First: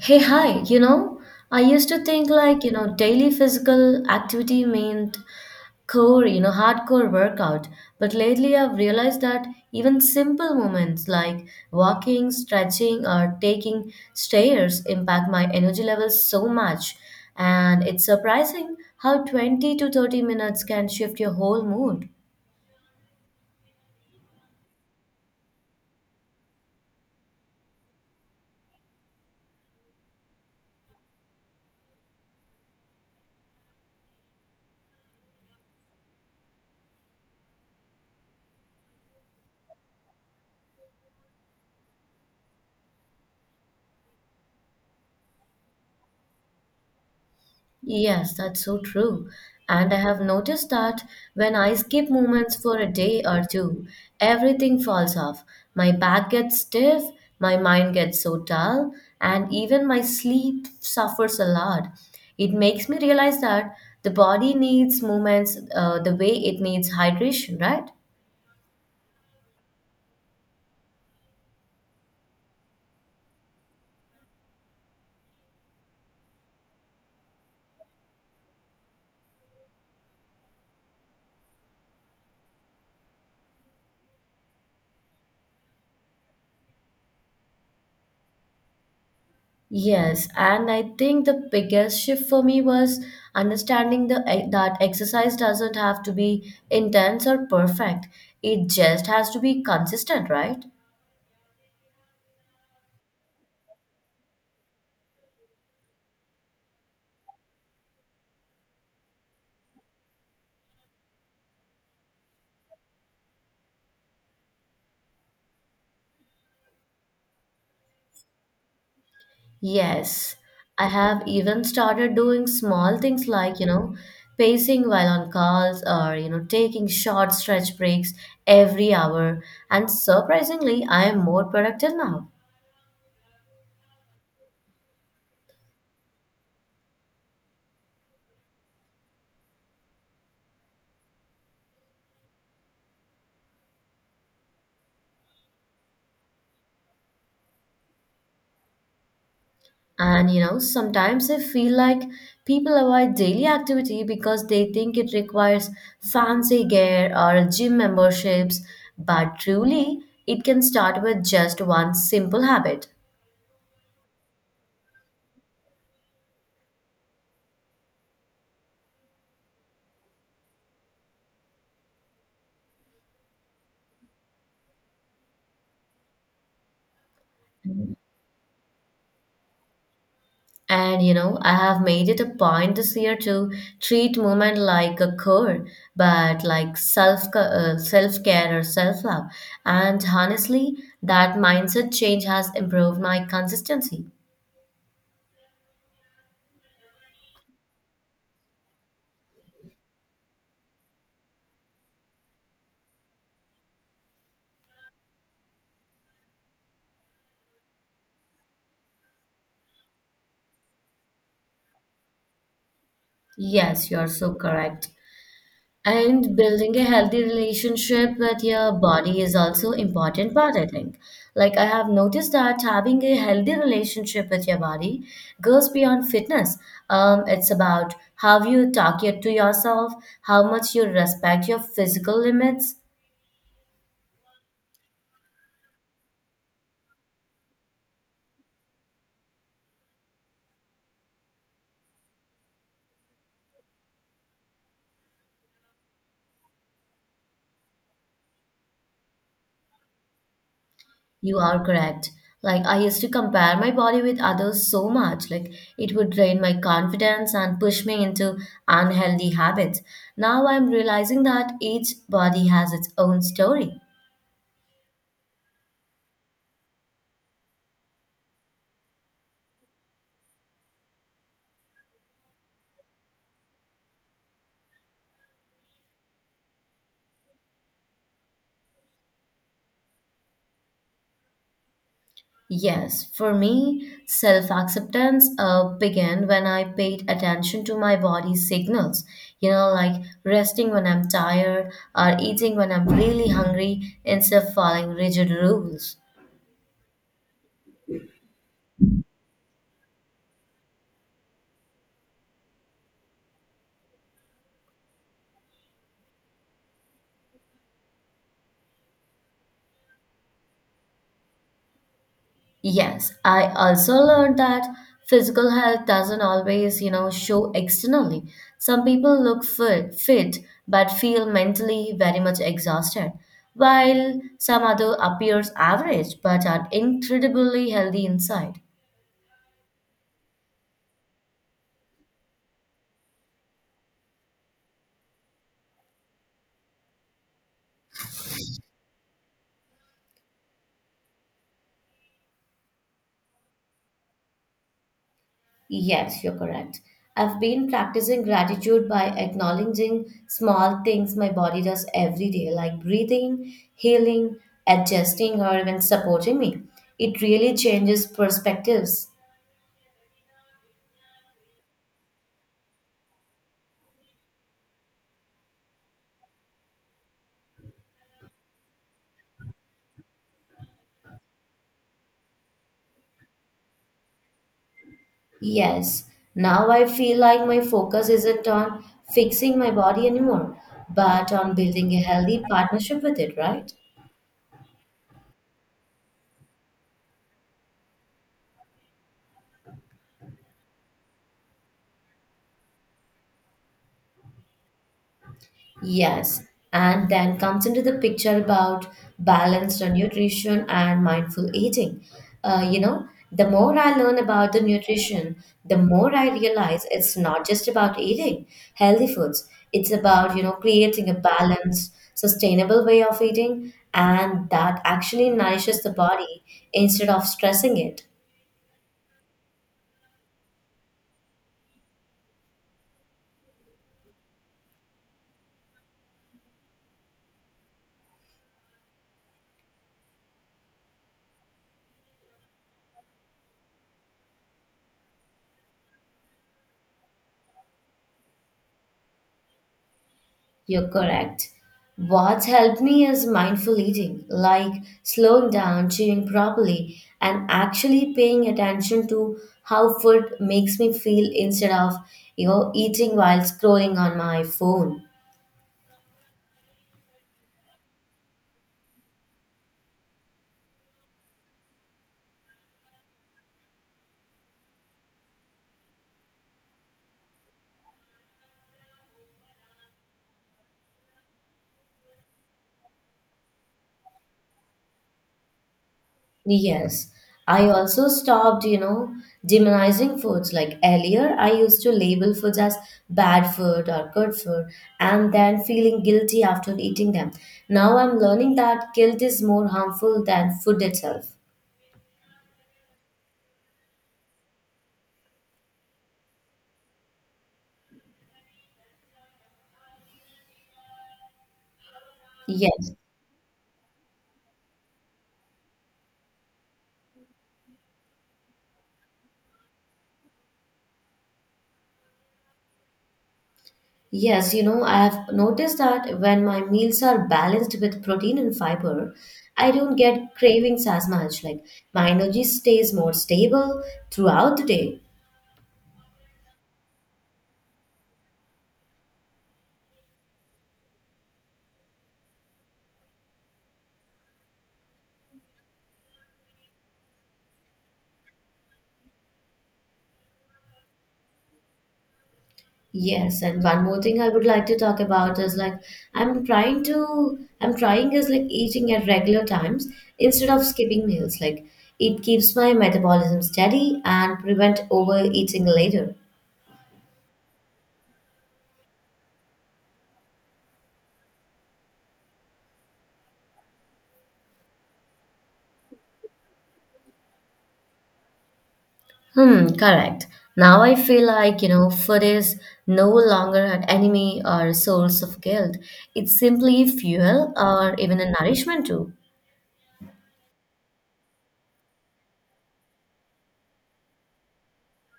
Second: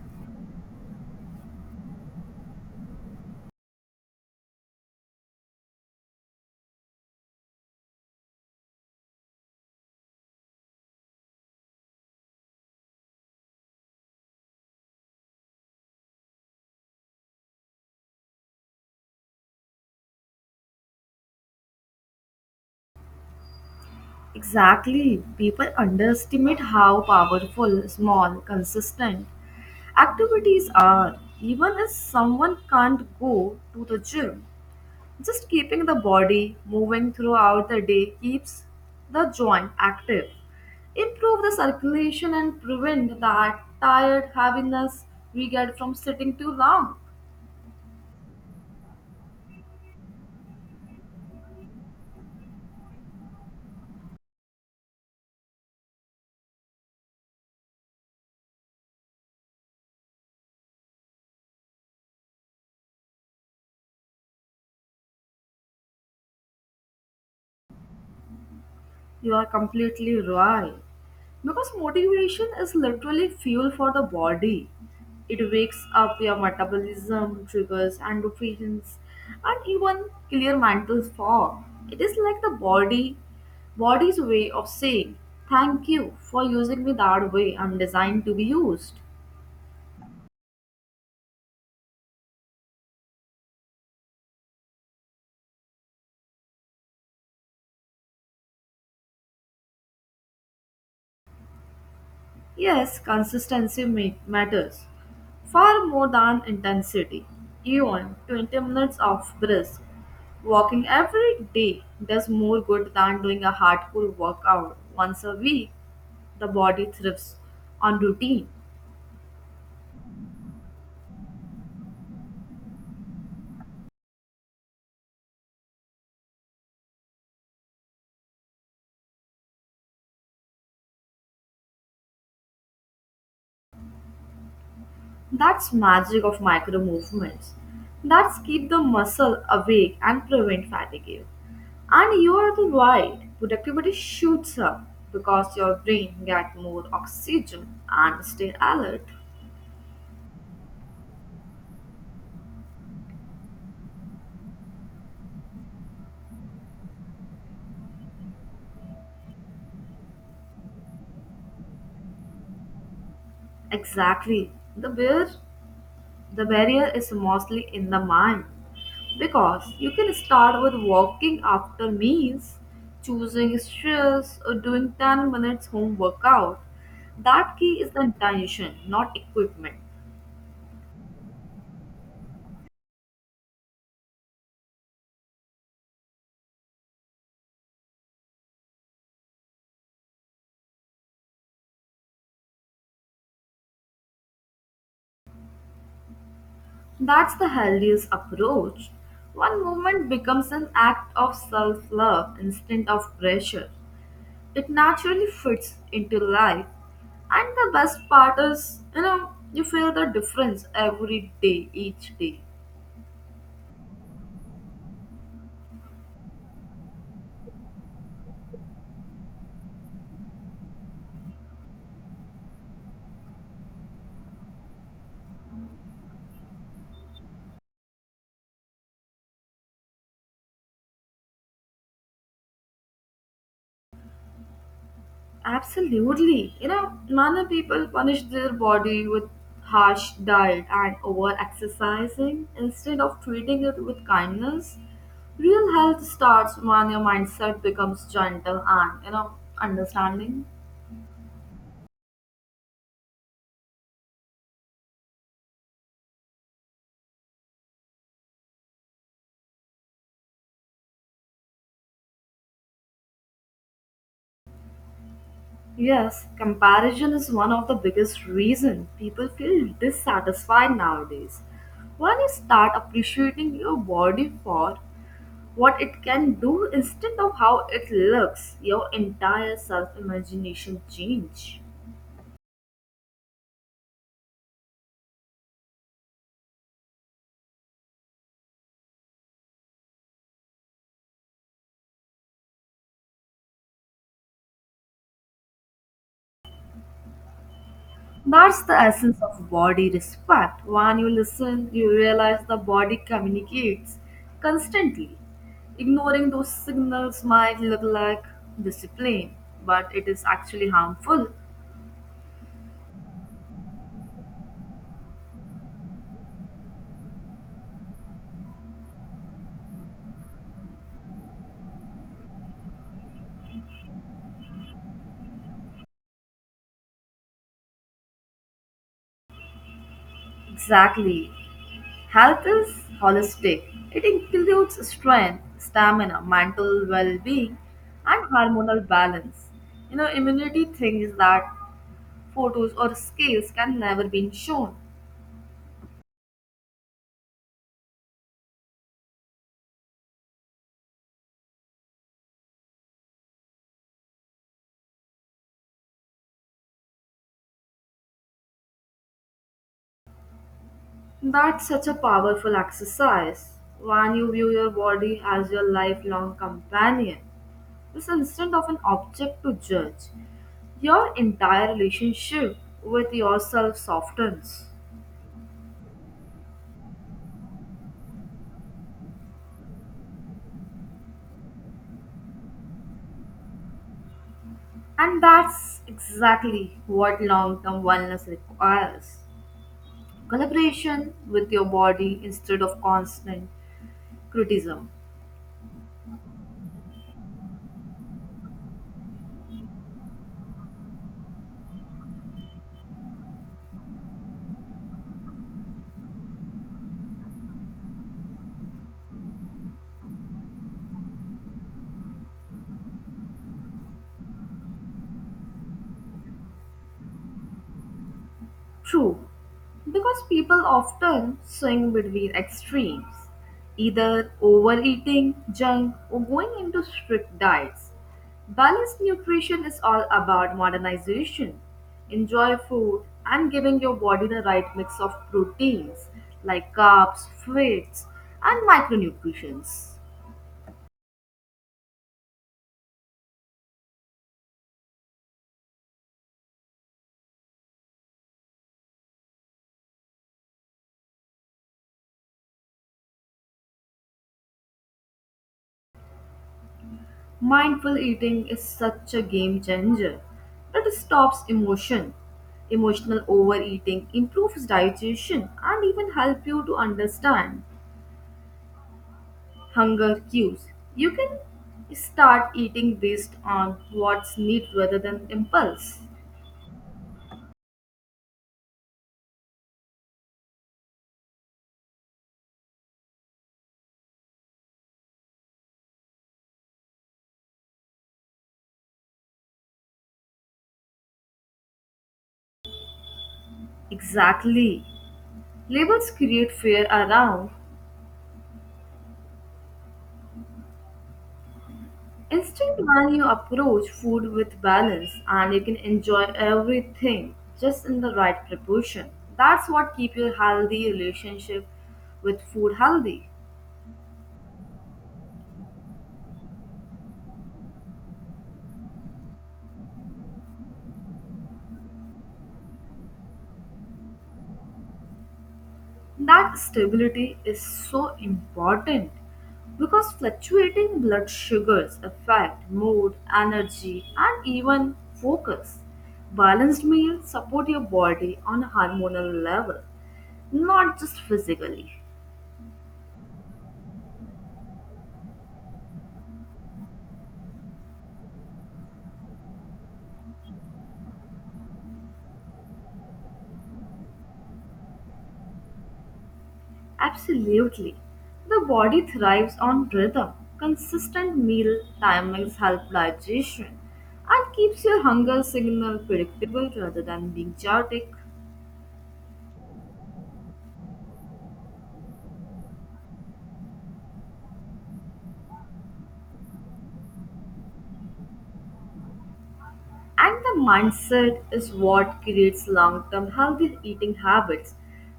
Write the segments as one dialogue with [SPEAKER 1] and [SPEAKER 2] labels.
[SPEAKER 1] Hey, hi, I used to think daily physical activity meant core, hardcore workout. But lately I've realized that even simple movements like walking, stretching, or taking stairs impact my energy levels so much. And it's surprising how 20 to 30 minutes can shift your whole mood.
[SPEAKER 2] Exactly. People underestimate how powerful, small, consistent activities are. Even if someone can't go to the gym, just keeping the body moving throughout the day keeps the joint active, improve the circulation, and prevent that tired heaviness we get from sitting too long.
[SPEAKER 1] Yes, that's so true. And I have noticed that when I skip movements for a day or two, everything falls off. My back gets stiff, my mind gets so dull, and even my sleep suffers a lot. It makes me realize that the body needs movements the way it needs hydration, right?
[SPEAKER 2] You are completely right. Because motivation is literally fuel for the body. It wakes up your metabolism, triggers endorphins, and even clear mental fog. It is like the body's way of saying, thank you for using me that way I'm designed to be used.
[SPEAKER 1] Yes, and I think the biggest shift for me was understanding that exercise doesn't have to be intense or perfect. It just has to be consistent, right?
[SPEAKER 2] Yes, consistency matters far more than intensity. Even 20 minutes of brisk walking every day does more good than doing a hardcore workout once a week. The body thrives on routine.
[SPEAKER 1] Yes, I have even started doing small things like, pacing while on calls or, taking short stretch breaks every hour. And surprisingly, I am more productive now.
[SPEAKER 2] That's magic of micro movements. That's keep the muscle awake and prevent fatigue. And you are the right. Productivity shoots up because your brain get more oxygen and stay alert.
[SPEAKER 1] And you know, sometimes I feel like people avoid daily activity because they think it requires fancy gear or gym memberships, but truly, it can start with just one simple habit.
[SPEAKER 2] Exactly. The barrier is mostly in the mind because you can start with walking after meals, choosing stress, or doing 10 minutes home workout. That key is the intention, not equipment.
[SPEAKER 1] And you know, I have made it a point this year to treat movement like a core, but like self care or self love. And honestly, that mindset change has improved my consistency.
[SPEAKER 2] That's the healthiest approach. One movement becomes an act of self love instead of pressure. It naturally fits into life. And the best part is, you know, you feel the difference every day, each day.
[SPEAKER 1] Yes, you're so correct. And building a healthy relationship with your body is also important part, I think. Like I have noticed that having a healthy relationship with your body goes beyond fitness. It's about how to yourself, how much you respect your physical limits.
[SPEAKER 2] Absolutely. You know, many people punish their body with harsh diet and over exercising instead of treating it with kindness. Real health starts when your mindset becomes gentle and, you know, understanding.
[SPEAKER 1] You are correct. Like I used to compare my body with others so much, like it would drain my confidence and push me into unhealthy habits. Now I'm realizing that each body has its own story.
[SPEAKER 2] Yes, comparison is one of the biggest reason people feel dissatisfied nowadays. When you start appreciating your body for what it can do instead of how it looks, your entire self imagination change.
[SPEAKER 1] Yes, for me, self acceptance began when I paid attention to my body's signals. You know, like resting when I'm tired or eating when I'm really hungry instead of following rigid rules.
[SPEAKER 2] That's the essence of body respect. When you listen, you realize the body communicates constantly. Ignoring those signals might look like discipline, but it is actually harmful.
[SPEAKER 1] Yes, I also learned that physical health doesn't always, show externally. Some people look fit but feel mentally very much exhausted, while some other appears average but are incredibly healthy inside.
[SPEAKER 2] Exactly. Health is holistic. It includes strength, stamina, mental well being, and hormonal balance. You know, immunity thing is that photos or scales can never be shown.
[SPEAKER 1] Yes, you're correct. I've been practicing gratitude by acknowledging small things my body does every day, like breathing, healing, adjusting, or even supporting me. It really changes perspectives.
[SPEAKER 2] That's such a powerful exercise when you view your body as your lifelong companion. It's instead of an object to judge. Your entire relationship with yourself softens.
[SPEAKER 1] Yes, now I feel like my focus isn't on fixing my body anymore, but on building a healthy partnership with it, right?
[SPEAKER 2] And that's exactly what long term wellness requires, collaboration with your body instead of constant criticism.
[SPEAKER 1] Yes, and then comes into the picture about balanced nutrition and mindful eating. You know, the more I learn about the nutrition, the more I realize it's not just about eating healthy foods. It's about, creating a balanced, sustainable way of eating and that actually nourishes the body instead of stressing it.
[SPEAKER 2] True, because people often swing between extremes, either overeating junk or going into strict diets. Balanced nutrition is all about modernization. Enjoy food and giving your body the right mix of proteins like carbs, fats, and micronutrients.
[SPEAKER 1] You're correct. What's helped me is mindful eating, like slowing down, chewing properly, and actually paying attention to how food makes me feel instead of, eating while scrolling on my phone.
[SPEAKER 2] Mindful eating is such a game changer. It stops emotion. Emotional overeating improves digestion and even help you to understand hunger cues. You can start eating based on what's need rather than impulse.
[SPEAKER 1] Yes. I also stopped, demonizing foods. Like earlier, I used to label foods as bad food or good food and then feeling guilty after eating them. Now I'm learning that guilt is more harmful than food itself.
[SPEAKER 2] Exactly. Labels create fear around. Instead,
[SPEAKER 1] Yes,
[SPEAKER 2] when you approach food with balance, and you can enjoy everything just in the right proportion, that's what keep your healthy relationship with food healthy.
[SPEAKER 1] yes, you know, I have noticed that when my meals are balanced with protein and fiber, I don't get cravings as much. Like my energy stays more stable throughout the day.
[SPEAKER 2] That stability is so important because fluctuating blood sugars affect mood, energy, and even focus. Balanced meals support your body on a hormonal level, not just physically.
[SPEAKER 1] Yes, and one more thing I would like to talk about is like I'm trying is like eating at regular times instead of skipping meals. Like it keeps my metabolism steady and prevent overeating later.
[SPEAKER 2] Absolutely. The body thrives on rhythm. Consistent meal timings help digestion and keeps your hunger signal predictable rather than being chaotic.
[SPEAKER 1] Hmm, correct. Now I feel like, food is no longer an enemy or a source of guilt. It's simply fuel or even a nourishment too.
[SPEAKER 2] And the mindset is what creates long-term healthy eating habits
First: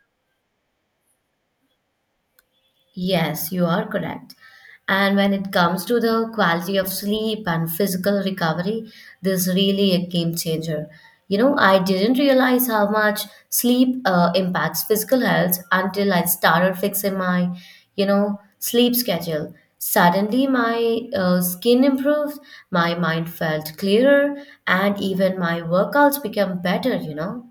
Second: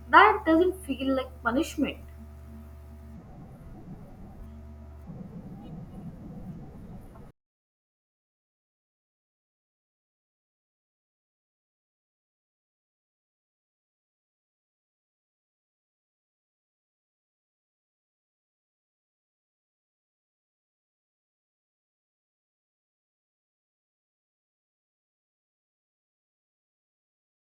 [SPEAKER 2] that doesn't feel like punishment.
[SPEAKER 1] Yes, you are correct. And when it comes to the quality of sleep and physical recovery, this really a game changer. You know, I didn't realize how much sleep impacts physical health until I started fixing my, sleep schedule. Suddenly, my skin improved, my mind felt clearer, and even my workouts became better, you know.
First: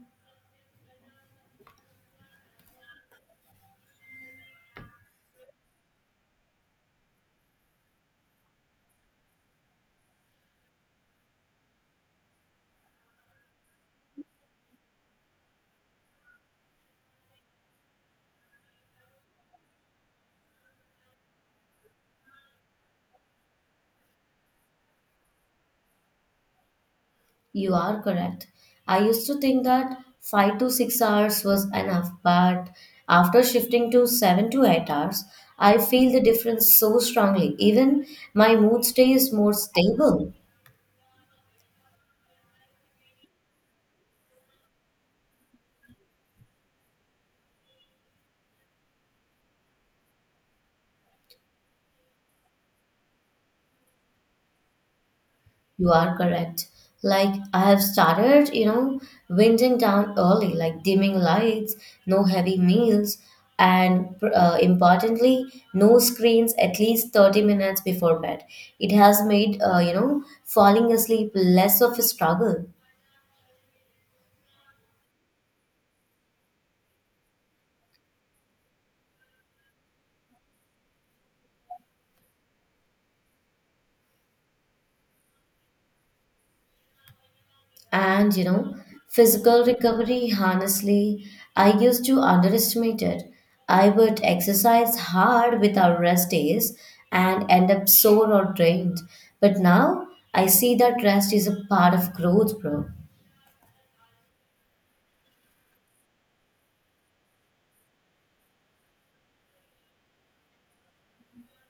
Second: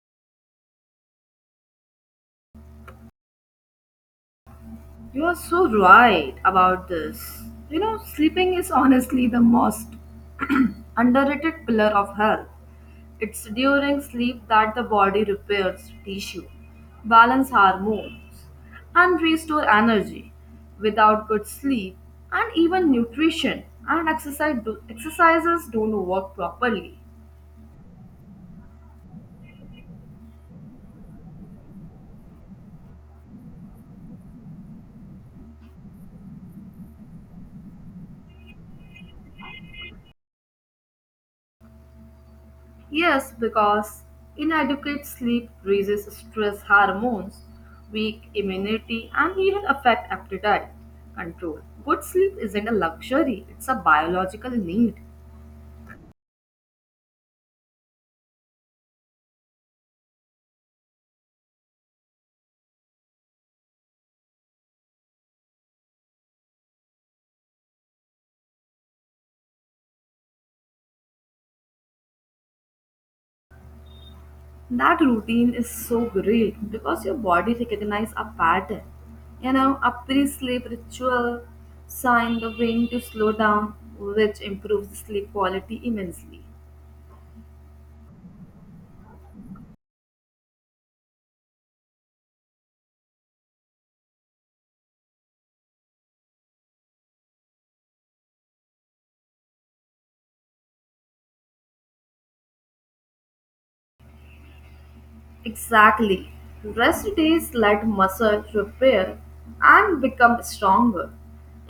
[SPEAKER 2] You are so right about this. You know, sleeping is honestly the most underrated pillar of health. It's during sleep that the body repairs tissue, balance hormones, and restore energy. Without good sleep and even nutrition and exercises don't work properly.
[SPEAKER 1] You are correct. I used to think that 5 to 6 hours was enough, but after shifting to 7 to 8 hours, I feel the difference so strongly. Even my mood stays more stable.
[SPEAKER 2] Yes, because inadequate sleep raises stress hormones, weak immunity, and even affect appetite control. Good sleep isn't a luxury; it's a biological need.
[SPEAKER 1] You are correct. Like I have started, winding down early, like dimming lights, no heavy meals, and importantly, no screens at least 30 minutes before bed. It has made falling asleep less of a struggle.
[SPEAKER 2] That routine is so great because your body recognizes a pattern. You know, a pre sleep ritual sign the brain to slow down, which improves sleep quality immensely.
[SPEAKER 1] And you know, physical recovery, honestly, I used to underestimate it. I would exercise hard without rest days and end up sore or drained. But now I see that rest is a part of growth, bro.
[SPEAKER 2] Exactly. Rest days let muscle repair and become stronger.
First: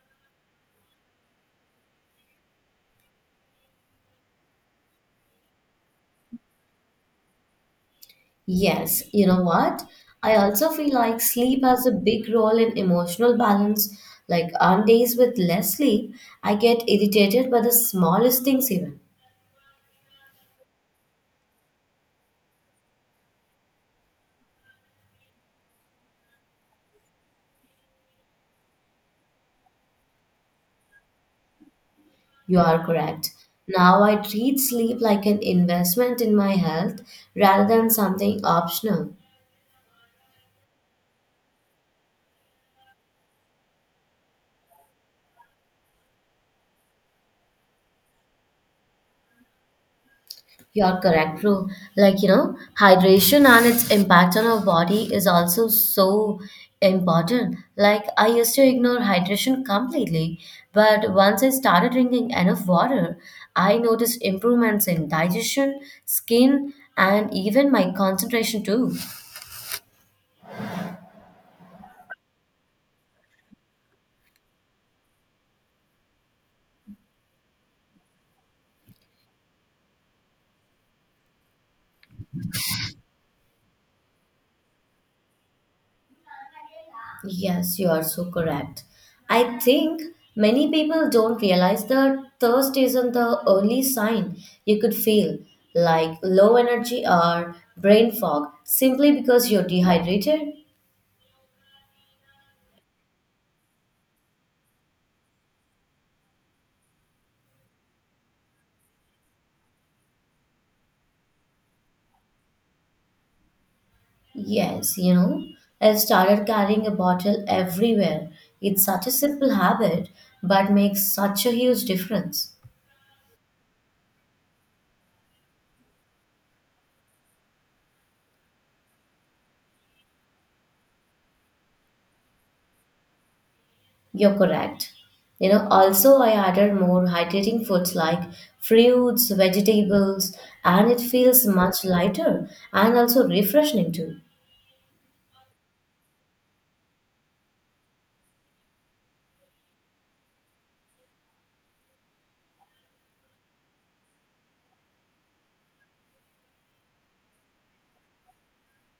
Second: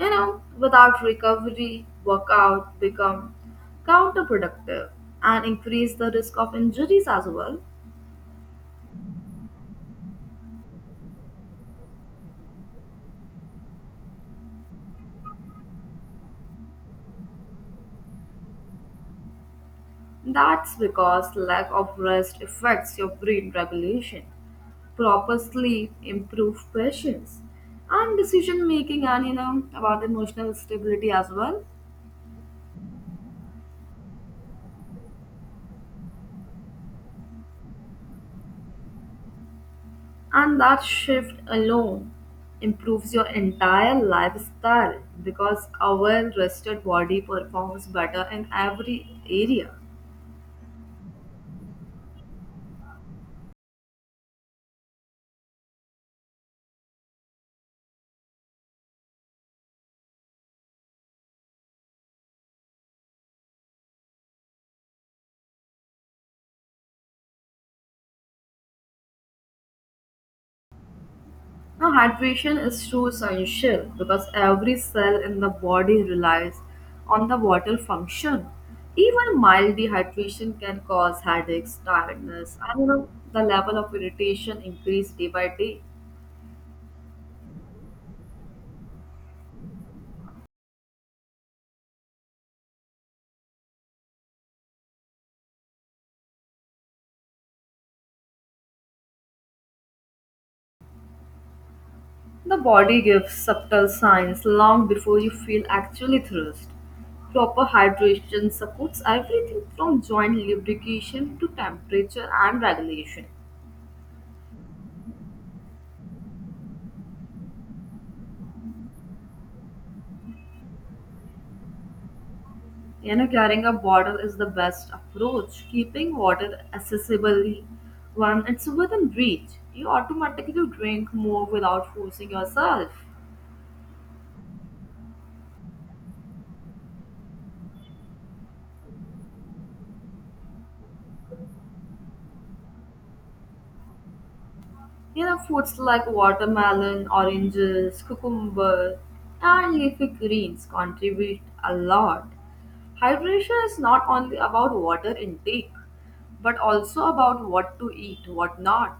[SPEAKER 2] You know, without recovery, workout become counterproductive and increase the risk of injuries as well.
[SPEAKER 1] Yes, you know what? I also feel like sleep has a big role in emotional balance. Like on days with less sleep, I get irritated by the smallest things, even.
[SPEAKER 2] That's because lack of rest affects your brain regulation. Proper sleep improves patience and decision making, and you know about emotional stability as well.
[SPEAKER 1] You are correct. Now I treat sleep like an investment in my health rather than something optional.
[SPEAKER 2] And that shift alone improves your entire lifestyle because our rested body performs better in every area.
[SPEAKER 1] You are correct, bro. Like, you know, hydration and its impact on our body is also so important. Like, I used to ignore hydration completely, but once I started drinking enough water, I noticed improvements in digestion, skin, and even my concentration too.
[SPEAKER 2] Now, hydration is too essential because every cell in the body relies on the water function. Even mild dehydration can cause headaches, tiredness, and you know, the level of irritation increase day by day.
[SPEAKER 1] Yes, you are so correct. I think many people don't realize that thirst isn't the only sign you could feel, like low energy or brain fog, simply because you're dehydrated.
[SPEAKER 2] The body gives subtle signs long before you feel actually thirst. Proper hydration supports everything from joint lubrication to temperature and regulation.
[SPEAKER 1] Yes, you know, I started carrying a bottle everywhere. It's such a simple habit, but makes such a huge difference.
[SPEAKER 2] You know, carrying a bottle is the best approach. Keeping water accessible, when it's within reach, you automatically drink more without forcing yourself.
[SPEAKER 1] You're correct. You know, also I added more hydrating foods like fruits, vegetables, and it feels much lighter and also refreshing too.
[SPEAKER 2] You know, foods like watermelon, oranges, cucumber, and leafy greens contribute a lot. Hydration is not only about water intake, but also about what to eat, what not.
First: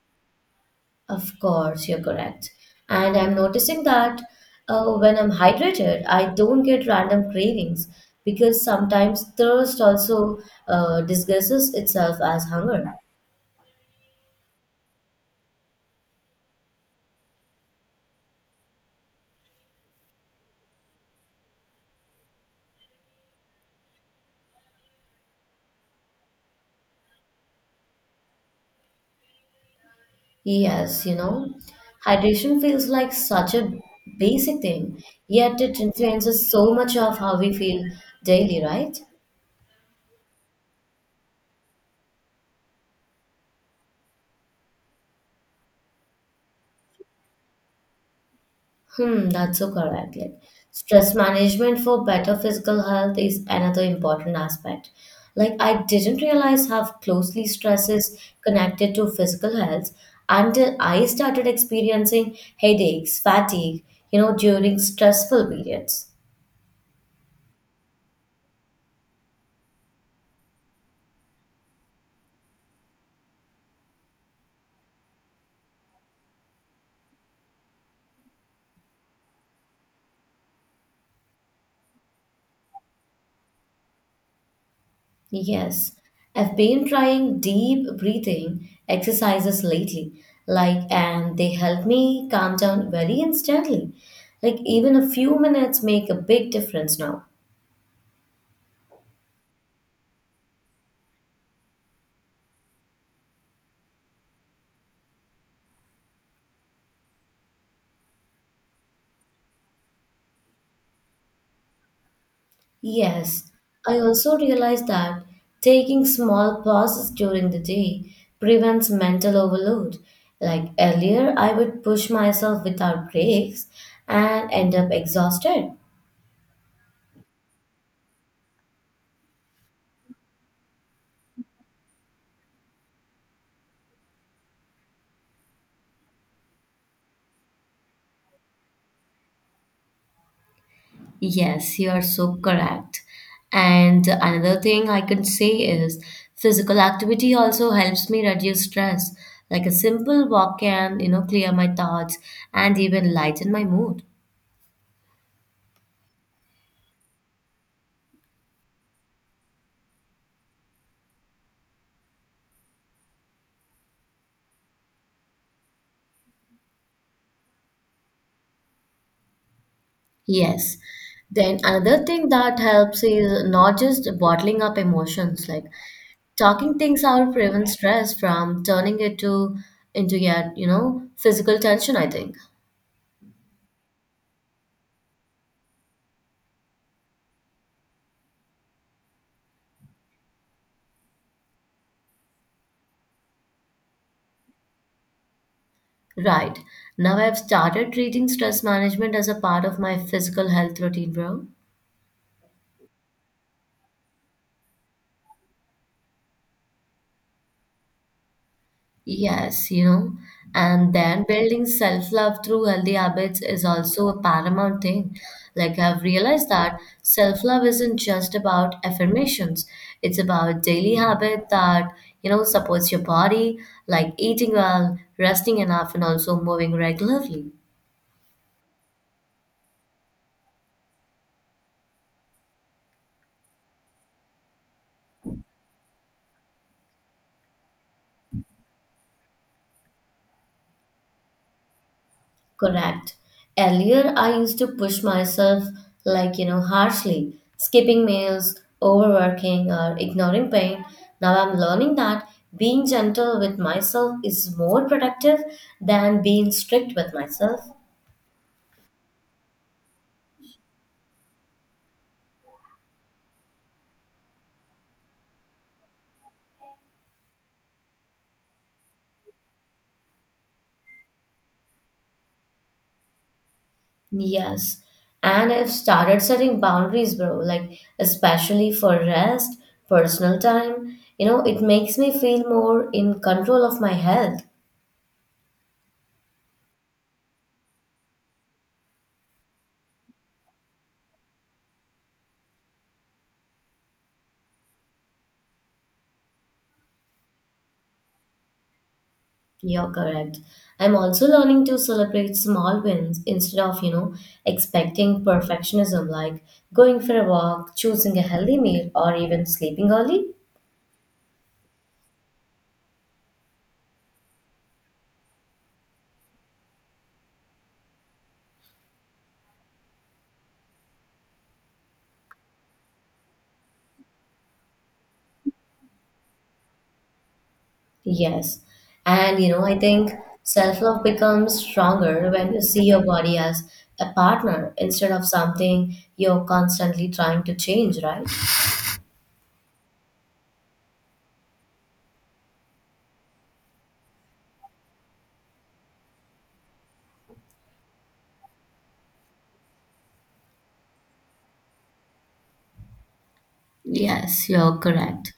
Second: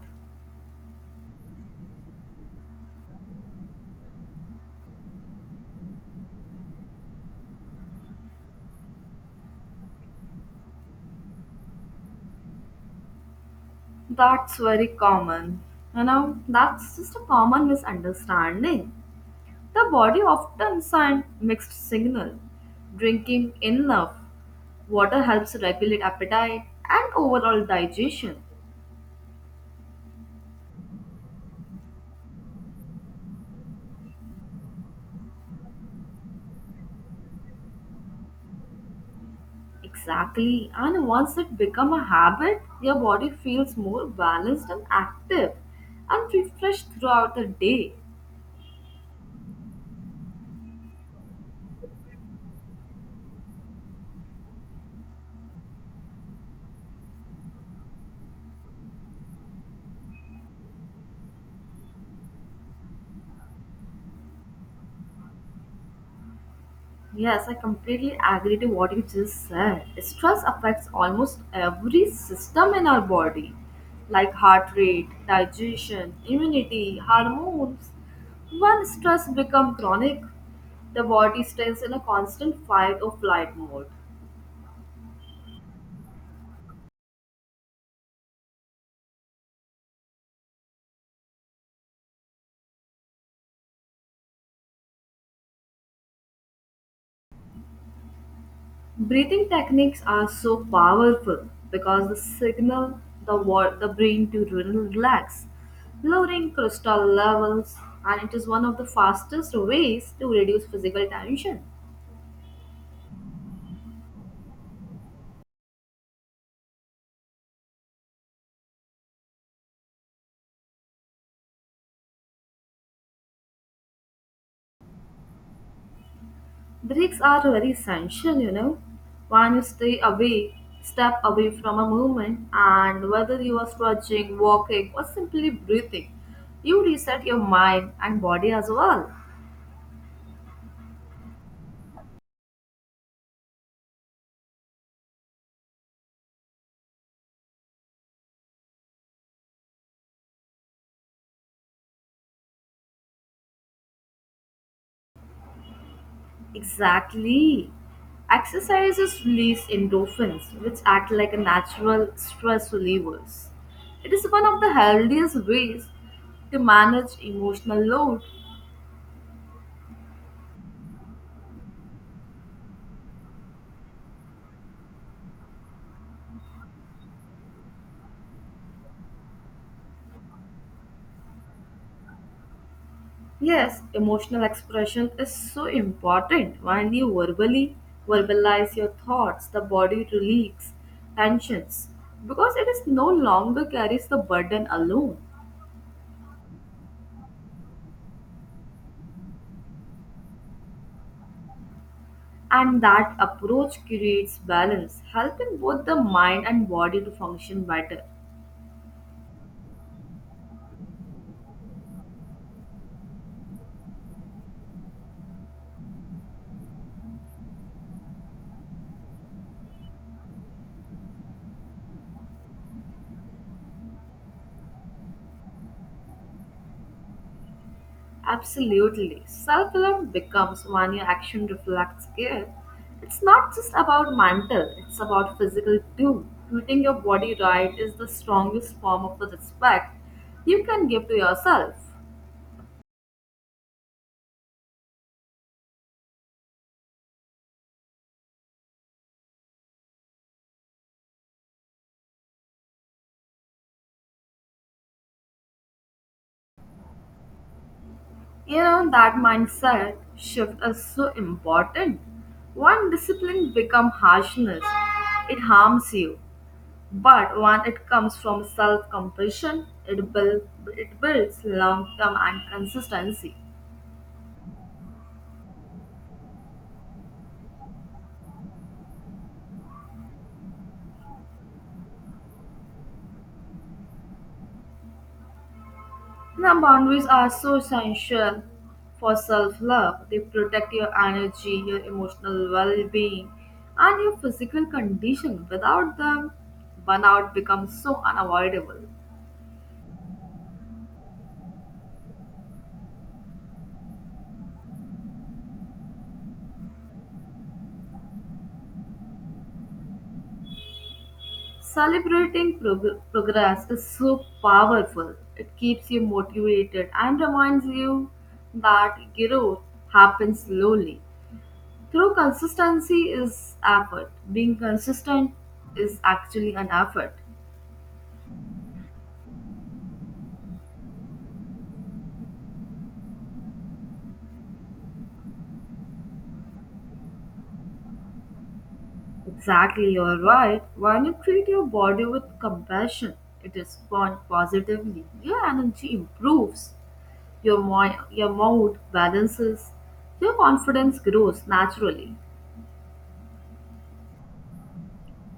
[SPEAKER 1] Of course, you're correct. And I'm noticing that when I'm hydrated, I don't get random cravings because sometimes thirst also disguises itself as hunger.
[SPEAKER 2] That's very common. You know, that's just a common misunderstanding. The body often sends mixed signal. Drinking enough water helps regulate appetite and overall digestion.
[SPEAKER 1] Yes, you know, hydration feels like such a basic thing, yet it influences so much of how we feel daily, right?
[SPEAKER 2] Exactly. And once it become a habit, your body feels more balanced and active and refreshed throughout the day.
[SPEAKER 1] Hmm, that's so correct. Like, stress management for better physical health is another important aspect. Like, I didn't realize how closely stress is connected to physical health until I started experiencing headaches, fatigue, during stressful periods.
[SPEAKER 2] Yes, I completely agree to what you just said. Stress affects almost every system in our body, like heart rate, digestion, immunity, hormones. When stress becomes chronic, the body stays in a constant fight or flight mode.
[SPEAKER 1] Yes, I've been trying deep breathing exercises lately, like, and they help me calm down very instantly. Like, even a few minutes make a big difference now.
[SPEAKER 2] Breathing techniques are so powerful because they signal the brain to relax, lowering cortisol levels, and it is one of the fastest ways to reduce physical tension.
[SPEAKER 1] Yes, I also realized that taking small pauses during the day prevents mental overload. Like earlier, I would push myself without breaks and end up exhausted.
[SPEAKER 2] Breaks are very essential, you know. When you step away from a movement, and whether you are stretching, walking, or simply breathing, you reset your mind and body as well.
[SPEAKER 1] Yes, you are so correct. And another thing I can say is physical activity also helps me reduce stress. Like a simple walk can, clear my thoughts and even lighten my mood.
[SPEAKER 2] Exactly. Exercises release endorphins, which act like a natural stress relievers. It is one of the healthiest ways to manage emotional load.
[SPEAKER 1] Yes. Then another thing that helps is not just bottling up emotions, like talking things out prevents stress from turning it to into your, physical tension, I think.
[SPEAKER 2] Yes, emotional expression is so important. When you verbally verbalize your thoughts, the body relieves tensions because it is no longer carries the burden alone.
[SPEAKER 1] Right. Now I've started treating stress management as a part of my physical health routine, bro.
[SPEAKER 2] And that approach creates balance, helping both the mind and body to function better.
[SPEAKER 1] Yes, you know, and then building self-love through healthy habits is also a paramount thing. Like I've realized that self-love isn't just about affirmations. It's about daily habit that, supports your body, like eating well, resting enough, and also moving regularly.
[SPEAKER 2] Absolutely. Self love becomes when your action reflects care. It's not just about mental, it's about physical too. Treating your body right is the strongest form of respect you can give to yourself.
[SPEAKER 1] Correct. Earlier, I used to push myself, like, harshly, skipping meals, overworking, or ignoring pain. Now I'm learning that being gentle with myself is more productive than being strict with myself.
[SPEAKER 2] You know, that mindset shift is so important. One discipline become harshness, it harms you. But when it comes from self compassion, it builds long term and consistency.
[SPEAKER 1] Yes. And I've started setting boundaries, bro, like, especially for rest, personal time. You know, it makes me feel more in control of my health.
[SPEAKER 2] Now, boundaries are so essential for self love. They protect your energy, your emotional well being, and your physical condition. Without them, burnout becomes so unavoidable.
[SPEAKER 1] You're correct. I'm also learning to celebrate small wins instead of, expecting perfectionism like going for a walk, choosing a healthy meal, or even sleeping early.
[SPEAKER 2] Progress is so powerful. It keeps you motivated and reminds you that growth happens slowly. Through consistency is effort. Being consistent is actually an effort.
[SPEAKER 1] Yes. And, you know, I think self love becomes stronger when you see your body as a partner instead of something you're constantly trying to change, right?
[SPEAKER 2] Exactly, you're right. When you treat your body with compassion, it responds positively. Your energy improves, your mood balances, your confidence grows naturally.
[SPEAKER 1] Yes, you're correct.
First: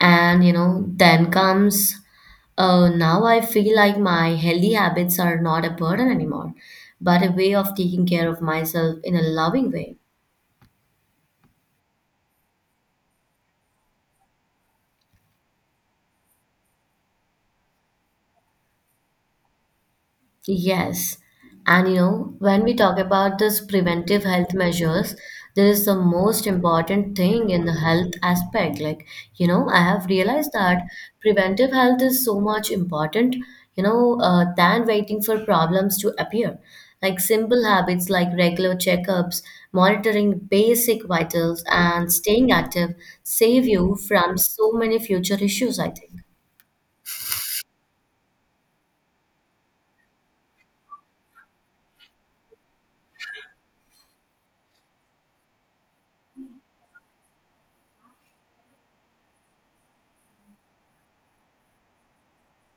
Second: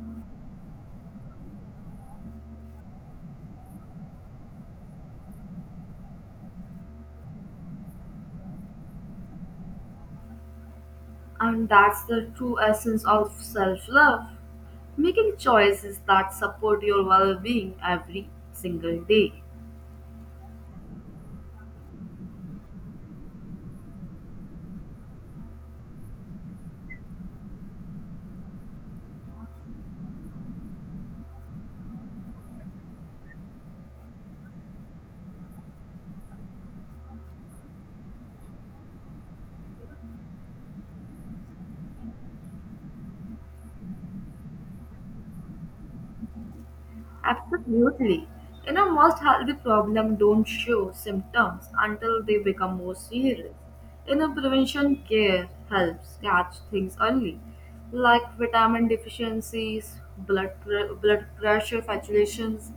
[SPEAKER 1] And you know, then comes now I feel like my healthy habits are not a burden anymore, but a way of taking care of myself in a loving way.
[SPEAKER 2] And that's the true essence of self love, making choices that support your well being every single day.
[SPEAKER 1] Yes. And you know, when we talk about this preventive health measures, there is the most important thing in the health aspect. Like, you know, I have realized that preventive health is so much important, than waiting for problems to appear. Like simple habits like regular checkups, monitoring basic vitals, and staying active save you from so many future issues, I think.
[SPEAKER 2] Absolutely. You know, most healthy problems don't show symptoms until they become more serious. You know, prevention care helps catch things early, like vitamin deficiencies, blood pressure fluctuations,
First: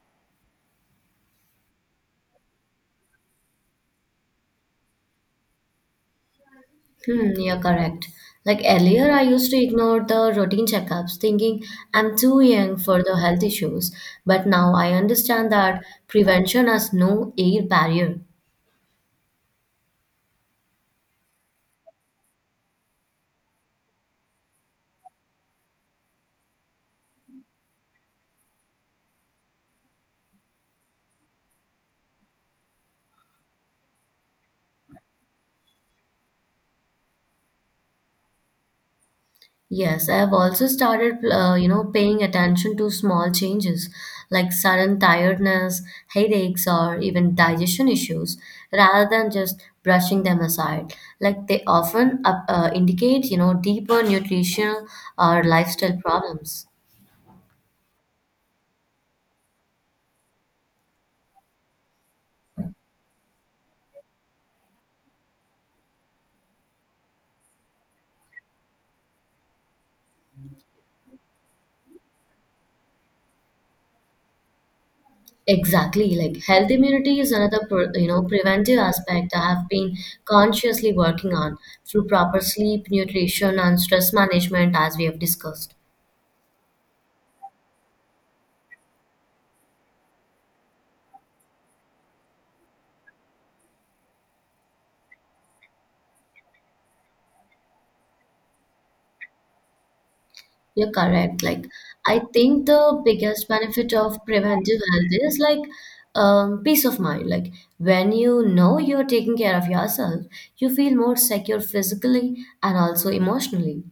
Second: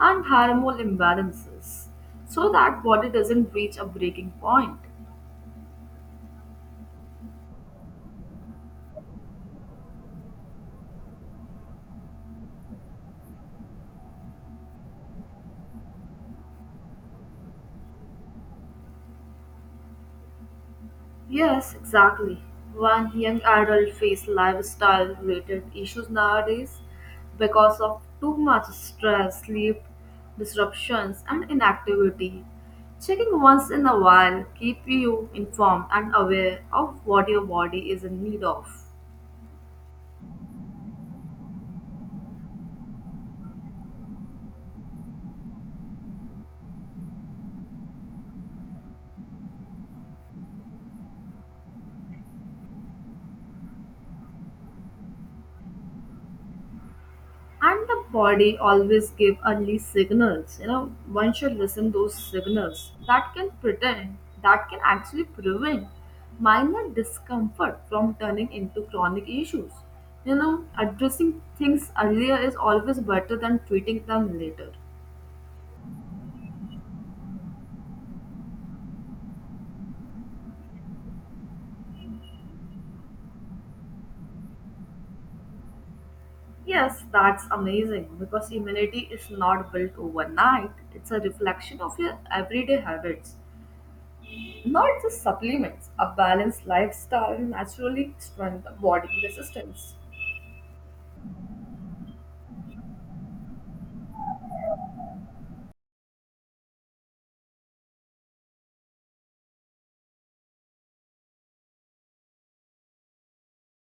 [SPEAKER 2] and hormonal imbalances, so that body doesn't reach a breaking point.
[SPEAKER 1] Hmm, you're correct. Like earlier, I used to ignore the routine checkups, thinking I'm too young for the health issues. But now I understand that prevention has no age barrier.
[SPEAKER 2] Yes, exactly. One young adult face lifestyle related issues nowadays because of too much stress, sleep disruptions, and inactivity. Checking once in a while keep you informed and aware of what your body is in need of.
[SPEAKER 1] Yes, I have also started, paying attention to small changes like sudden tiredness, headaches, or even digestion issues, rather than just brushing them aside. Like they often indicate, you know, deeper nutritional or lifestyle problems.
[SPEAKER 2] And the body always give early signals. You know, one should listen those signals that can pretend, that can actually prevent minor discomfort from turning into chronic issues. You know, addressing things earlier is always better than treating them later.
[SPEAKER 1] Exactly, like health immunity is another preventive aspect I have been consciously working on through proper sleep, nutrition, and stress management, as we have discussed.
[SPEAKER 2] Yes, that's amazing because immunity is not built overnight. It's a reflection of your everyday habits, not just supplements. A balanced lifestyle naturally strengthens body resistance.
[SPEAKER 1] You're correct. Like I think the biggest benefit of preventive health is like peace of mind. Like when you know you're taking care of yourself, you feel more secure physically and also emotionally.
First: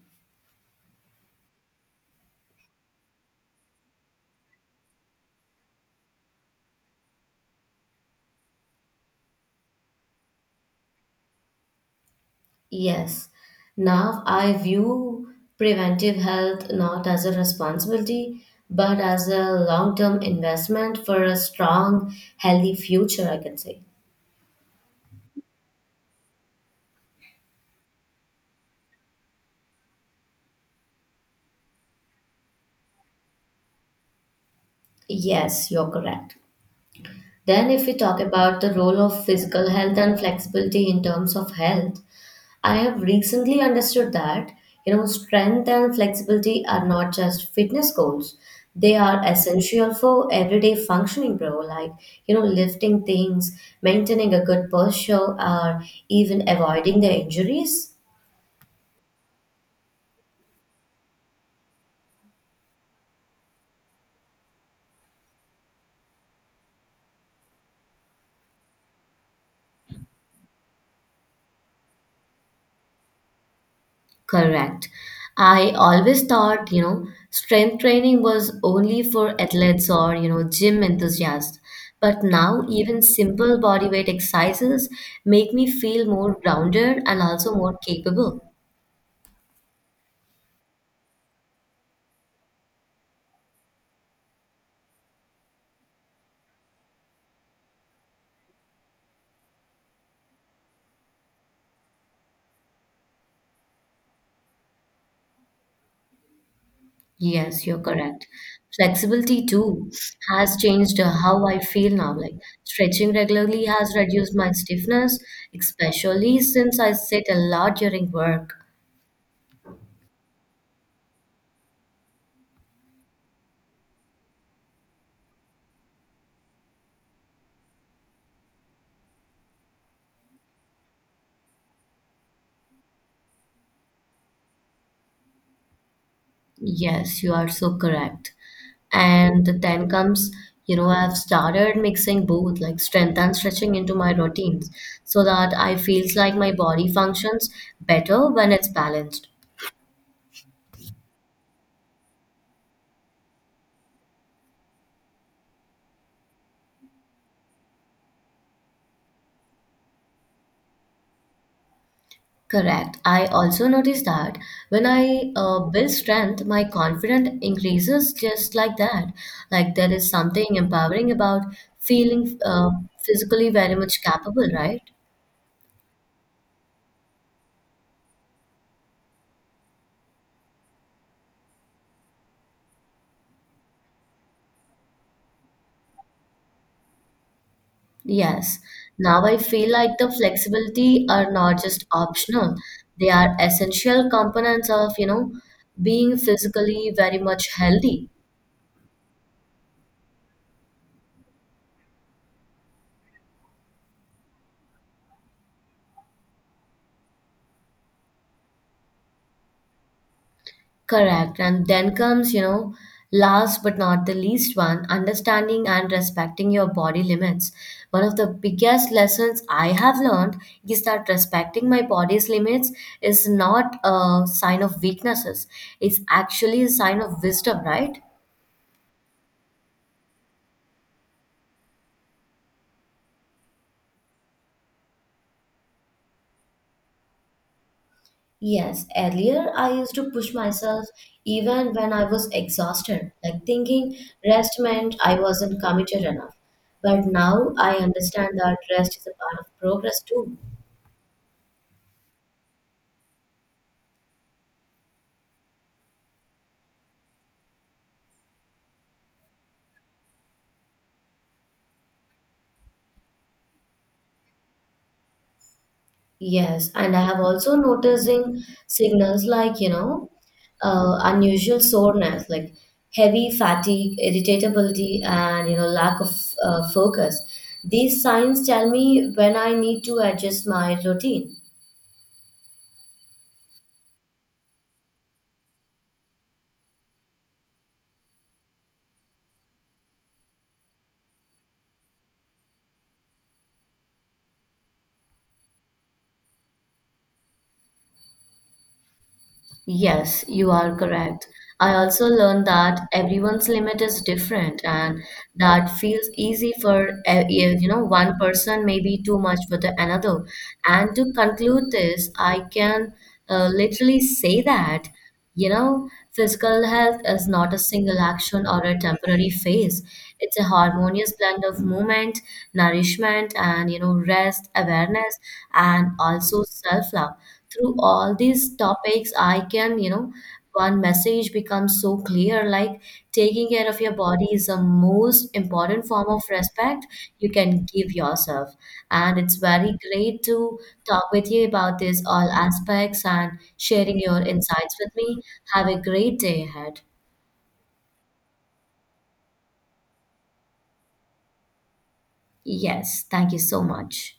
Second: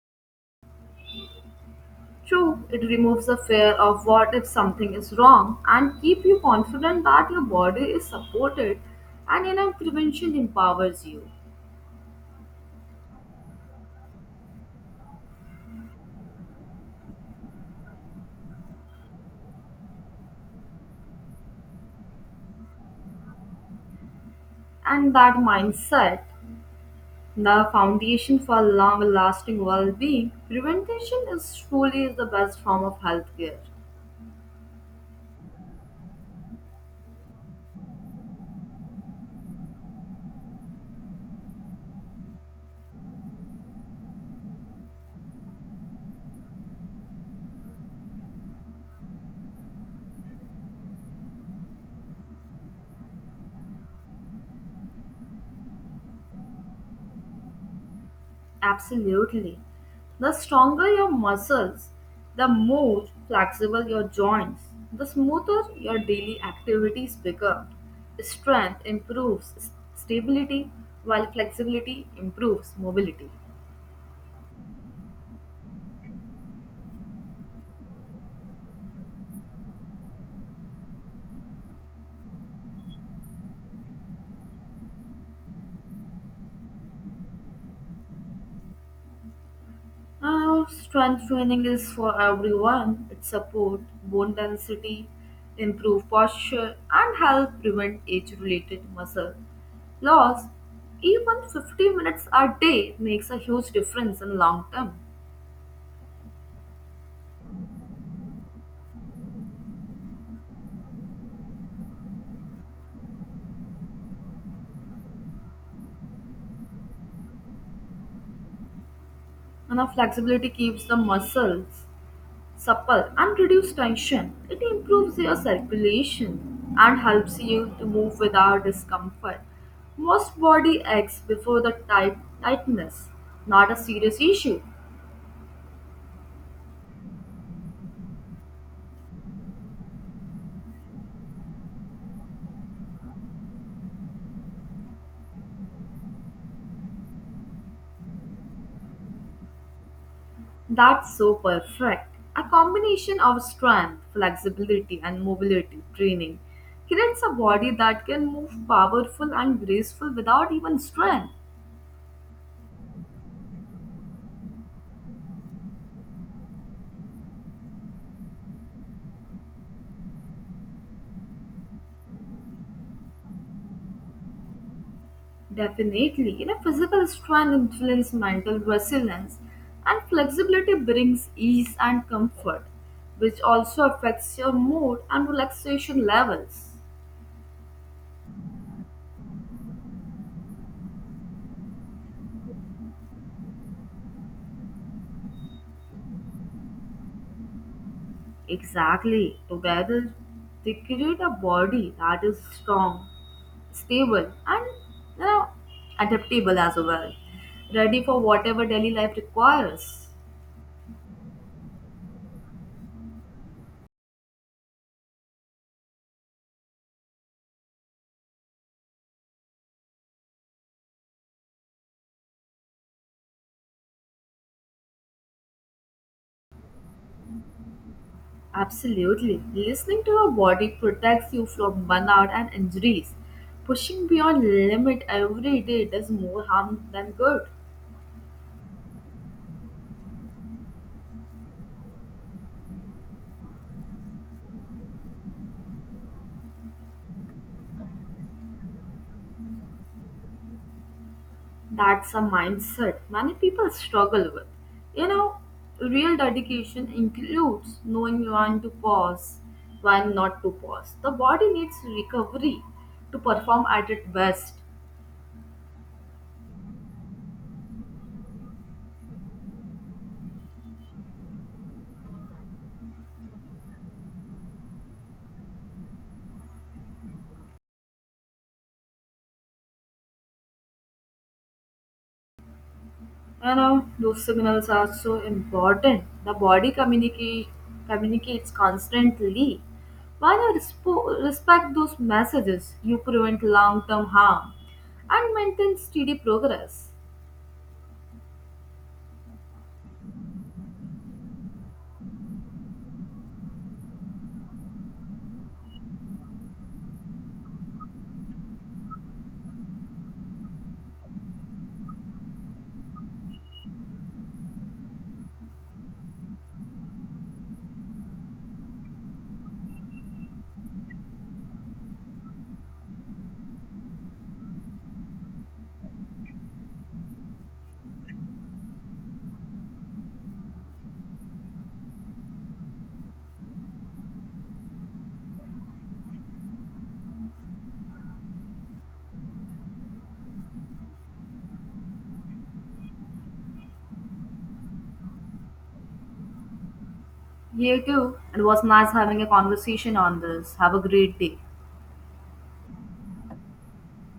[SPEAKER 2] True, it removes the fear of what if something is wrong and keep you confident that your body is supported, and you know, prevention empowers you.
[SPEAKER 1] Yes. Now I view preventive health not as a responsibility, but as a long term investment for a strong, healthy future, I can say.
[SPEAKER 2] And that mindset, the foundation for long lasting well being, prevention is truly the best form of healthcare.
[SPEAKER 1] Yes, you're correct. Then, if we talk about the role of physical health and flexibility in terms of health, I have recently understood that, you know, strength and flexibility are not just fitness goals. They are essential for everyday functioning, bro. Like, you know, lifting things, maintaining a good posture, or even avoiding the injuries.
[SPEAKER 2] Absolutely. The stronger your muscles, the more flexible your joints, the smoother your daily activities become. Strength improves stability, while flexibility improves mobility.
[SPEAKER 1] Correct. I always thought, you know, strength training was only for athletes or, you know, gym enthusiasts. But now, even simple bodyweight exercises make me feel more grounded and also more capable.
[SPEAKER 2] Now, strength training is for everyone. It supports bone density, improve posture, and help prevent age-related muscle loss. Even 50 minutes a day makes a huge difference in long term.
[SPEAKER 1] Yes, you're correct. Flexibility too has changed how I feel now. Like stretching regularly has reduced my stiffness, especially since I sit a lot during work.
[SPEAKER 2] And our flexibility keeps the muscles supple and reduce tension. It improves your circulation and helps you to move without discomfort. Most body aches before the tightness, not a serious issue.
[SPEAKER 1] Yes, you are so correct. And then comes, you know, I've started mixing both like strength and stretching into my routines so that I feels like my body functions better when it's balanced.
[SPEAKER 2] That's so perfect. A combination of strength, flexibility, and mobility training creates a body that can move powerful and graceful without even strength.
[SPEAKER 1] Correct. I also noticed that when I build strength, my confidence increases just like that. Like there is something empowering about feeling physically very much capable, right?
[SPEAKER 2] Definitely, you know, physical strength influences mental resilience, and flexibility brings ease and comfort, which also affects your mood and relaxation levels.
[SPEAKER 1] Yes. Now I feel like the flexibility are not just optional. They are essential components of, you know, being physically very much healthy.
[SPEAKER 2] Exactly, together they create a body that is strong, stable, and you know, adaptable as well, ready for whatever daily life requires.
[SPEAKER 1] Correct. And then comes, you know, last but not the least one, understanding and respecting your body limits. One of the biggest lessons I have learned is that respecting my body's limits is not a sign of weaknesses. It's actually a sign of wisdom, right?
[SPEAKER 2] Absolutely. Listening to your body protects you from burnout and injuries. Pushing beyond limit every day does more harm than good.
[SPEAKER 1] Yes, earlier I used to push myself even when I was exhausted, like thinking rest meant I wasn't committed enough. But now I understand that rest is a part of progress too.
[SPEAKER 2] That's a mindset many people struggle with. You know, real dedication includes knowing when to pause, when not to pause. The body needs recovery to perform at its best.
[SPEAKER 1] Yes, and I have also noticing signals like, you know, unusual soreness, like heavy fatigue, irritability, and, you know, lack of focus. These signs tell me when I need to adjust my routine.
[SPEAKER 2] You know, those signals are so important. The body communicates constantly. When you respect those messages, you prevent long-term harm and maintain steady progress.
[SPEAKER 1] Yes, you are correct. I also learned that everyone's limit is different, and that feels easy for one person may be too much for the another. And to conclude this, I can literally say that you know physical health is not a single action or a temporary phase. It's a harmonious blend of movement, nourishment, and you know rest, awareness, and also self love through all these topics I can you know one message becomes so clear like taking care of your body is the most important form of respect you can give yourself and it's very great to talk with you about this all aspects and sharing your insights with me have a great day ahead
[SPEAKER 2] You too. It was nice having a conversation on this. Have a great day.
[SPEAKER 1] yes thank you so much